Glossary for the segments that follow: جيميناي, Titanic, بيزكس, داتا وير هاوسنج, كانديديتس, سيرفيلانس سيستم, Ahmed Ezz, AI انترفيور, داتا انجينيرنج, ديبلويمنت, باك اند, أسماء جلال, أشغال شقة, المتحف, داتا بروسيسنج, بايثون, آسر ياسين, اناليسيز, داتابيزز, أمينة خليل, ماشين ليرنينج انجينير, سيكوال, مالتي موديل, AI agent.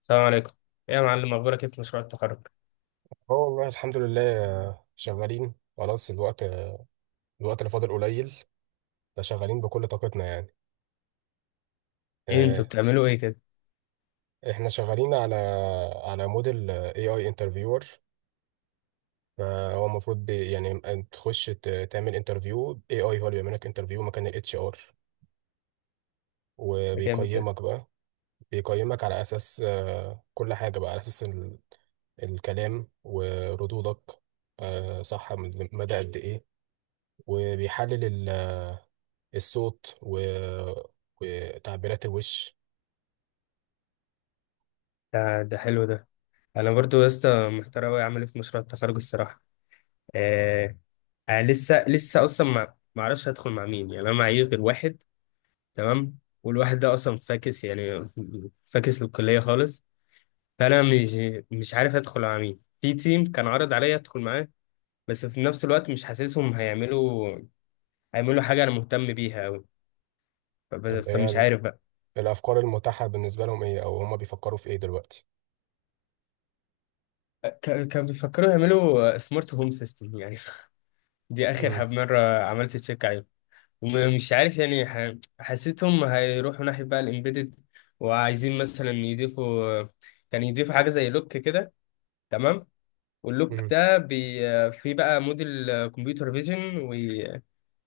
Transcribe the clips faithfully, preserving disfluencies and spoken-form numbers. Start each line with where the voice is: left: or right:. left: السلام عليكم. إيه يا معلم، اخبارك ايه في مشروع التخرج؟
right: اه والله الحمد لله آه، شغالين خلاص الوقت الوقت اللي فاضل قليل. فشغالين بكل طاقتنا يعني
left: ايه انتوا
right: آه،
left: بتعملوا ايه كده؟
right: احنا شغالين على على موديل اي اي انترفيور. فهو المفروض ب- يعني تخش ت- تعمل انترفيو اي اي، هو اللي بيعمل لك انترفيو مكان الاتش ار،
left: ده جامد ده.
right: وبيقيمك بقى. بيقيمك على اساس آه، كل حاجة بقى على اساس ال- الكلام وردودك، آه، صح، من مدى قد ايه. وبيحلل الصوت و... وتعبيرات الوش.
left: ده ده حلو ده. انا برضو يا اسطى محتار اوي اعمل ايه في مشروع التخرج الصراحه. آه. آه لسه لسه اصلا ما ما اعرفش هدخل مع مين، يعني انا معايا غير واحد. تمام، والواحد ده اصلا فاكس يعني. فاكس للكليه خالص. فانا مش مش عارف ادخل مع مين في تيم، كان عرض عليا ادخل معاه، بس في نفس الوقت مش حاسسهم هيعملوا هيعملوا حاجه انا مهتم بيها اوي. فب-
right: طب، هي
left: فمش
right: ال-
left: عارف بقى.
right: الافكار المتاحه بالنسبه لهم ايه، او هما بيفكروا في ايه دلوقتي؟
left: كان كان بيفكروا يعملوا سمارت هوم سيستم يعني. دي اخر
right: امم،
left: حب مره عملت تشيك عليهم. ومش عارف يعني ح- حسيتهم هيروحوا ناحيه بقى الامبيدد، وعايزين مثلا يضيفوا كان يضيفوا حاجه زي لوك كده. تمام. واللوك
right: امم.
left: ده بي في بقى موديل كمبيوتر فيجن،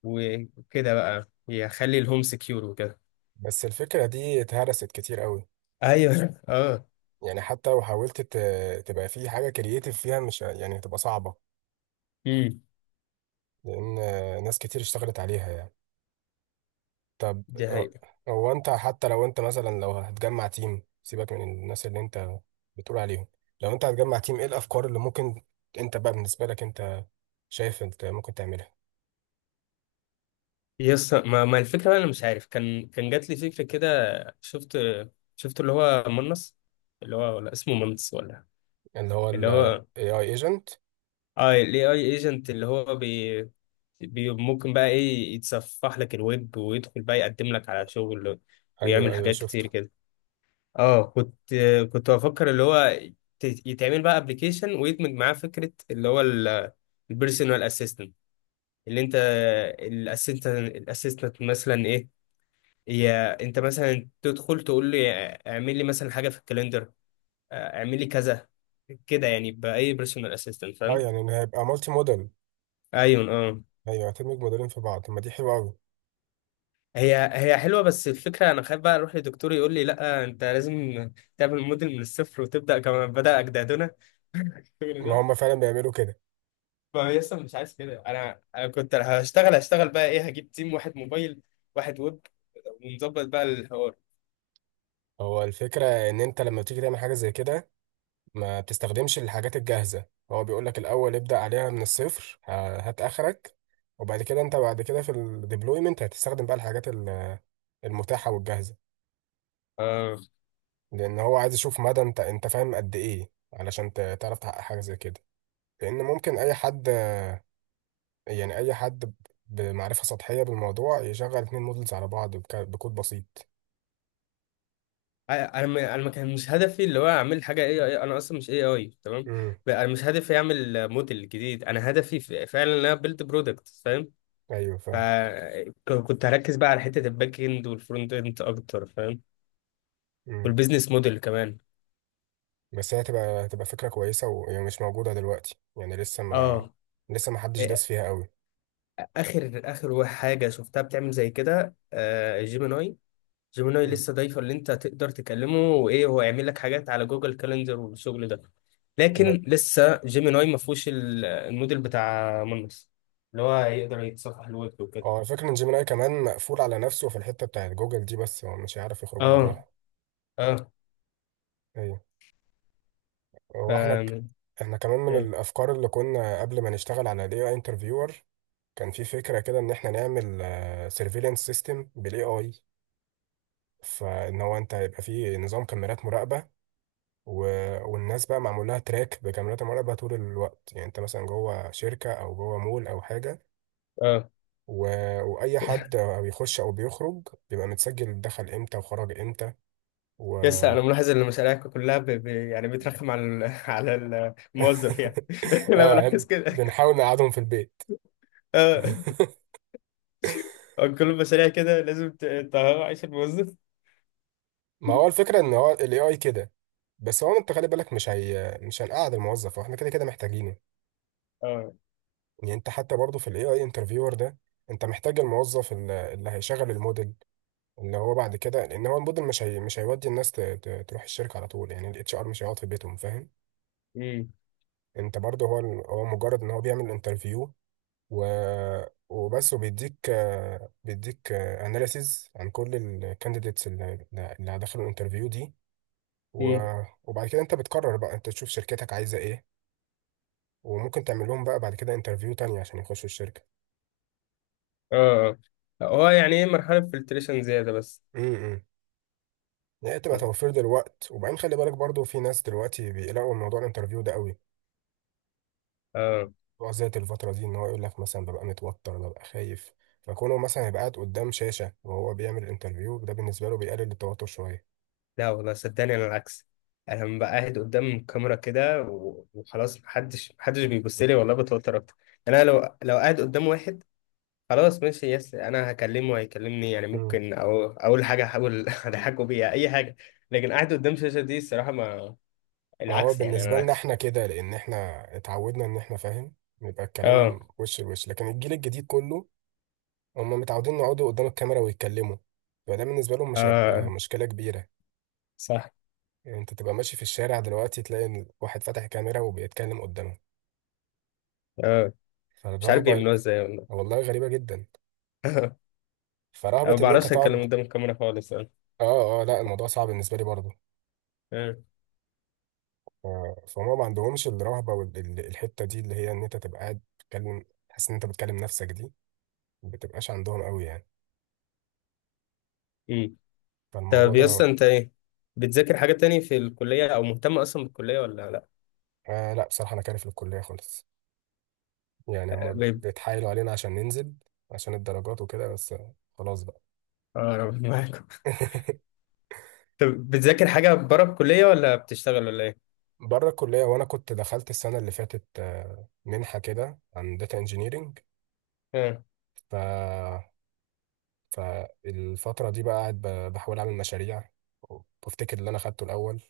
left: وكده بقى يخلي الهوم سكيور وكده.
right: بس الفكره دي اتهرست كتير قوي.
left: ايوه. اه.
right: يعني حتى لو حاولت ت... تبقى في حاجه كرييتيف فيها، مش ه- يعني هتبقى صعبه.
left: امم.
right: لان آه، ناس كتير اشتغلت عليها يعني. طب،
left: دي
right: ه-
left: حقيقة.
right: هو انت حتى لو انت مثلا لو هتجمع تيم، سيبك من الناس اللي انت بتقول عليهم. لو انت هتجمع تيم، ايه الافكار اللي ممكن انت بقى بالنسبه لك انت شايف انت ممكن تعملها؟
left: يس، ما, ما الفكرة بقى، أنا مش عارف، كان كان جات لي فكرة كده. شفت شفت اللي هو منص، اللي هو ولا اسمه منص ولا.
right: اللي هو
left: اللي
right: ال
left: هو،
right: ايه آي agent.
left: اه ال اي اي ايجنت، اللي هو بي, بي ممكن بقى ايه يتصفح لك الويب ويدخل بقى يقدم لك على شغل،
right: ايوه،
left: ويعمل
right: ايوه،
left: حاجات كتير
right: شفته.
left: كده. اه كنت كنت بفكر اللي هو ت- يتعمل بقى ابلكيشن ويدمج معاه فكرة اللي هو البيرسونال اسيستنت، اللي انت، الاسيستنت الاسيستنت مثلا ايه، يا انت مثلا تدخل تقول لي اعمل لي مثلا حاجه في الكاليندر، اه، اعمل لي كذا، كده يعني باي بيرسونال اسيستنت
right: اه،
left: فاهم.
right: يعني ان هيبقى مالتي موديل.
left: ايوه اه.
right: ايوه، هتدمج موديلين في بعض. طب، ما دي حلوه قوي.
left: هي هي حلوه، بس الفكره انا خايف بقى اروح لدكتور يقول لي لا انت لازم تعمل موديل من الصفر وتبدا كما بدا اجدادنا. الشغل
right: ما
left: ده.
right: هم فعلا بيعملوا كده.
left: فيصل مش عايز كده، انا انا كنت هشتغل هشتغل بقى ايه هجيب تيم، واحد موبايل واحد ويب، ونظبط بقى الحوار.
right: هو الفكره ان انت لما بتيجي تعمل حاجه زي كده ما بتستخدمش الحاجات الجاهزه. هو بيقول لك الاول ابدا عليها من الصفر، ه- هات اخرك. وبعد كده انت بعد كده في الديبلويمنت هتستخدم بقى الحاجات ال- المتاحه والجاهزه.
left: آه.
right: لان هو عايز يشوف مدى انت انت فاهم قد ايه علشان ت- تعرف تحقق حاجه زي كده. لان ممكن اي حد، يعني اي حد ب- بمعرفة سطحية بالموضوع يشغل اتنين مودلز على بعض بك- بكود بسيط.
left: انا ما- انا ما كان مش هدفي اللي هو اعمل حاجه اي اي، انا اصلا مش اي اي تمام.
right: امم،
left: ب- انا مش هدفي اعمل موديل جديد، انا هدفي ف- فعلا ان انا بيلد برودكت فاهم.
right: ايوه، فاهم.
left: فكنت هركز بقى على حته الباك اند والفرونت اند اكتر فاهم.
right: امم.
left: والبيزنس موديل كمان.
right: بس هي هتبقى هتبقى فكرة كويسة وهي مش موجودة دلوقتي، يعني لسه ما
left: اه.
right: لسه ما حدش
left: إيه،
right: داس فيها قوي.
left: اخر اخر وا- حاجه شفتها بتعمل زي كده آه جيميناي. جيميناي
right: امم.
left: لسه ضايفه اللي انت تقدر تكلمه وايه هو يعمل لك حاجات على جوجل كالندر والشغل ده.
right: ب...
left: لكن لسه جيميناي ما فيهوش ال- الموديل بتاع مانوس، اللي هو هيقدر يتصفح الويب وكده.
right: اه، الفكرة ان جيميناي كمان مقفول على نفسه في الحتة بتاعت جوجل دي، بس هو مش هيعرف يخرج براها.
left: اه. اه
right: ايوه. هو احنا ك...
left: فاهم.
right: احنا كمان من
left: إيه.
right: الافكار اللي كنا قبل ما نشتغل على الاي اي انترفيور، كان في فكرة كده ان احنا نعمل سيرفيلانس سيستم بالاي اي. فان هو انت هيبقى فيه نظام كاميرات مراقبه، و... والناس بقى معمول لها تراك بكاميرات المراقبه طول الوقت، يعني انت مثلا جوه شركه او جوه مول او حاجه،
left: اه،
right: و... واي حد بيخش او بيخرج بيبقى متسجل دخل امتى وخرج امتى. و
left: لسه انا ملاحظ ان مشاريعك كلها ب... ب... يعني بترخم على ال... على ال- الموظف يعني. انا
right: اه،
left: بلاحظ كده.
right: بنحاول نقعدهم في البيت.
left: اه. آه، كل المشاريع كده لازم ت- تهوى عيش الموظف.
right: ما هو الفكره ان هو الاي اي كده. بس هو انت خلي بالك، مش هي مش هنقعد الموظف واحنا كده كده محتاجينه.
left: اه.
right: يعني انت حتى برضه في الاي اي انترفيور ده انت محتاج الموظف ال- اللي هيشغل الموديل. اللي هو بعد كده، لان هو الموديل مش هي مش هيودي الناس ت- ت- تروح الشركه على طول، يعني الاتش ار مش هيقعد في بيتهم، فاهم؟
left: امم
right: انت برضه هو ال- هو مجرد ان هو بيعمل انترفيو و وبس وبيديك آه، بيديك اناليسيز عن كل الكانديديتس اللي اللي دخلوا الانترفيو دي،
left: امم.
right: و- وبعد كده انت بتقرر بقى، انت تشوف شركتك عايزه ايه. وممكن تعمل لهم بقى بعد كده انترفيو تاني عشان يخشوا الشركه.
left: اه. آه. هو يعني ايه، مرحله فلتريشن زياده بس.
right: امم، امم. إن هي تبقى
left: اه.
right: توفير دلوقت. وبعدين خلي بالك برضو، في ناس دلوقتي بيقلقوا من موضوع الانترفيو ده قوي.
left: آه.
right: هو ذات الفترة دي، ان هو يقول لك مثلا ببقى متوتر ببقى خايف. فكونه مثلا يبقى قاعد قدام شاشة وهو بيعمل انترفيو، ده بالنسبة له بيقلل التوتر شوية.
left: لا والله صدقني انا العكس. انا لما ببقى قاعد قدام الكاميرا كده و- وخلاص محدش محدش بيبص لي والله بتوتر اكتر. يعني انا لو لو قاعد قدام واحد خلاص ماشي، يس انا هكلمه وهيكلمني، يعني
right: امم.
left: ممكن، او اول حاجه هحاول اضحكه بيها اي حاجه. لكن قاعد قدام الشاشه دي الصراحه ما،
right: هو
left: العكس يعني، انا
right: بالنسبة لنا
left: العكس.
right: احنا كده لان احنا اتعودنا ان احنا، فاهم، يبقى الكلام
left: اه.
right: وش لوش، لكن الجيل الجديد كله هم متعودين يقعدوا قدام الكاميرا ويتكلموا، فده بالنسبة لهم مش هيبقى
left: اه
right: مشكلة كبيرة.
left: صح.
right: يعني انت تبقى ماشي في الشارع دلوقتي تلاقي إن واحد فاتح كاميرا وبيتكلم قدامه.
left: اه. مش عارف
right: فالرهبة،
left: بيعملوها ازاي والله.
right: والله غريبة جدا.
left: أنا
right: فرهبة
left: ما
right: إن أنت
left: بعرفش اتكلم
right: تقعد.
left: قدام الكاميرا خالص. اه.
right: آه، آه، لا، الموضوع صعب بالنسبة لي برضه.
left: آه.
right: ف- فهما ما عندهمش الرهبة والحتة دي اللي هي إن أنت تبقى قاعد تتكلم، تحس إن أنت بتكلم نفسك دي، ما بتبقاش عندهم قوي يعني.
left: إمم.
right: فالموضوع
left: طب يا اسطى،
right: ده.
left: انت ايه بتذاكر حاجة تاني في الكلية، او مهتم اصلا بالكلية ولا لا؟
right: آه، لا، بصراحة أنا كارف للكلية خالص. يعني هما
left: غيب.
right: بيتحايلوا علينا عشان ننزل عشان الدرجات وكده بس. آه، خلاص بقى.
left: اه، ربنا معاكم. طب بتذاكر حاجة بره الكلية ولا بتشتغل ولا ايه؟
right: بره الكلية، وأنا كنت دخلت السنة اللي فاتت آه، منحة كده عن داتا انجينيرنج.
left: اه.
right: فالفترة دي بقى قاعد ب- بحاول أعمل مشاريع، وبفتكر اللي أنا خدته الأول،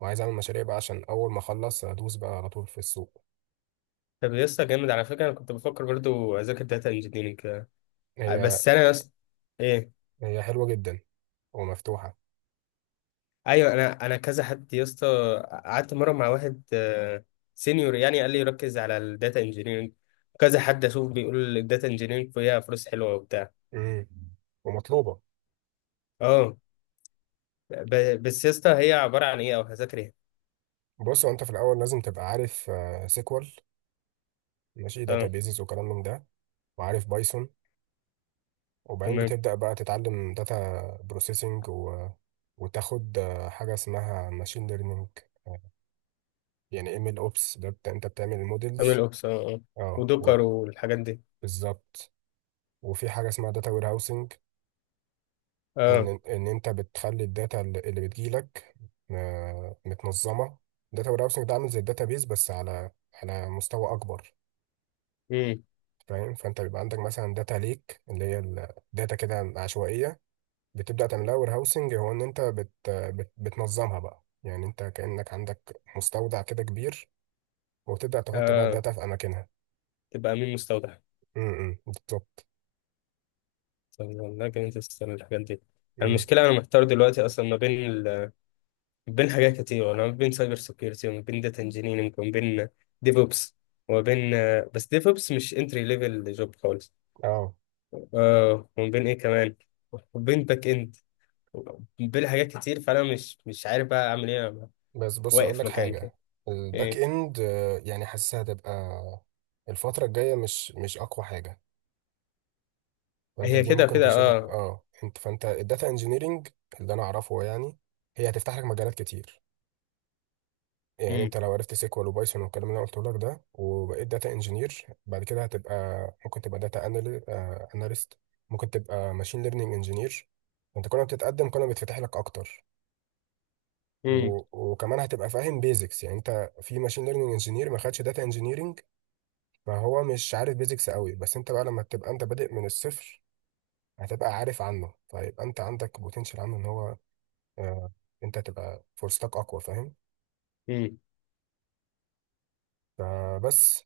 right: وعايز أعمل مشاريع بقى عشان أول ما أخلص أدوس بقى على طول في السوق.
left: طب يا اسطى، جامد على فكرة، انا كنت بفكر برضو اذاكر داتا انجينيرنج،
right: هي
left: بس انا يا اسطى، ايه،
right: هي حلوة جدا ومفتوحة.
left: ايوه، انا انا كذا حد يا اسطى، قعدت مرة مع واحد سينيور يعني قال لي ركز على الداتا انجينيرنج، كذا حد اشوف بيقول الداتا انجينيرنج فيها فلوس حلوة وبتاع.
right: امم، ومطلوبة.
left: اه، ب- بس يا اسطى هي عبارة عن ايه او هذاكر ايه؟
right: بص، هو أنت في الأول لازم تبقى عارف آه، سيكوال، ماشي،
left: اه
right: داتابيزز وكلام من ده. وعارف بايثون. وبعدين
left: تمام.
right: بتبدأ بقى تتعلم داتا بروسيسنج و... وتاخد آه، حاجة اسمها ماشين ليرنينج. يعني ام ال اوبس ده، بت- انت بتعمل
left: عامل
right: المودلز.
left: اوبس اه. آه.
right: اه، و-
left: ودكر والحاجات دي.
right: بالظبط. وفي حاجة اسمها داتا وير هاوسنج،
left: اه.
right: ان ان انت بتخلي الداتا اللي اللي بتجيلك آه، متنظمة. داتا وير هاوسنج ده عامل زي الداتا بيز، بس على على مستوى اكبر.
left: امم.
right: فاهم؟ فانت بيبقى عندك مثلا داتا ليك، اللي هي الداتا كده عشوائية. بتبدأ تعملها وير هاوسنج، هو ان انت بت بت بتنظمها بقى، يعني انت كأنك عندك مستودع كده كبير، وتبدأ تحط بقى
left: اه.
right: الداتا في اماكنها.
left: تبقى امين مستودع.
right: امم، بالظبط.
left: طب والله جامد السنة الحاجات دي.
right: امم.
left: المشكلة أنا محتار دلوقتي أصلا ما بين ال... بين حاجات كتير، أنا ما بين سايبر سيكيورتي، وما بين داتا انجينيرنج، وما بين ديفوبس، وما بين آه، بس ديفوبس مش انتري ليفل جوب خالص.
right: اه.
left: اه، وما بين إيه كمان، وما بين باك إند، بين حاجات كتير، فأنا مش مش عارف بقى أعمل إيه، أنا
right: بس بص، اقول
left: واقف
right: لك
left: مكاني كده.
right: حاجه. الباك
left: إيه.
right: اند آه، يعني حاسسها هتبقى الفتره الجايه مش مش اقوى حاجه. فانت
left: هي
right: دي
left: كده
right: ممكن
left: كده
right: تشيلها.
left: اه.
right: اه انت، فانت الداتا انجينيرنج اللي انا اعرفه يعني، هي هتفتح لك مجالات كتير. يعني
left: امم
right: انت لو عرفت سيكوال وبايثون والكلام اللي انا قلته لك ده وبقيت داتا انجينير بعد كده هتبقى ممكن تبقى داتا اناليست، ممكن تبقى ماشين ليرنينج انجينير. انت كل ما بتتقدم كل ما بيتفتح لك اكتر. و... وكمان هتبقى فاهم بيزكس، يعني انت في ماشين ليرنينج انجينير ما خدش داتا انجينيرنج، ما هو مش عارف بيزكس قوي، بس انت بقى لما تبقى انت بادئ من الصفر هتبقى عارف عنه، فيبقى انت عندك بوتنشال عنه ان هو آه انت تبقى فرصتك اقوى، فاهم؟
left: امم.
right: فبس.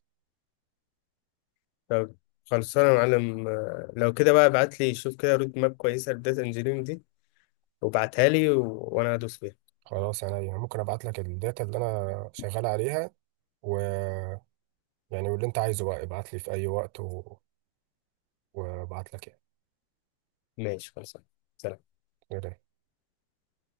left: طب خلصانة يا معلم، آه، لو كده بقى ابعت لي شوف كده رود ماب كويسة للداتا انجينيرنج دي، وابعتها لي، و... وانا هدوس فيها.
right: خلاص، انا يعني ممكن ابعت لك الداتا اللي انا شغال عليها. و يعني، واللي انت عايزه بقى ابعت لي في اي وقت و... وابعت لك
left: ماشي خلصانة. سلام.
right: يعني.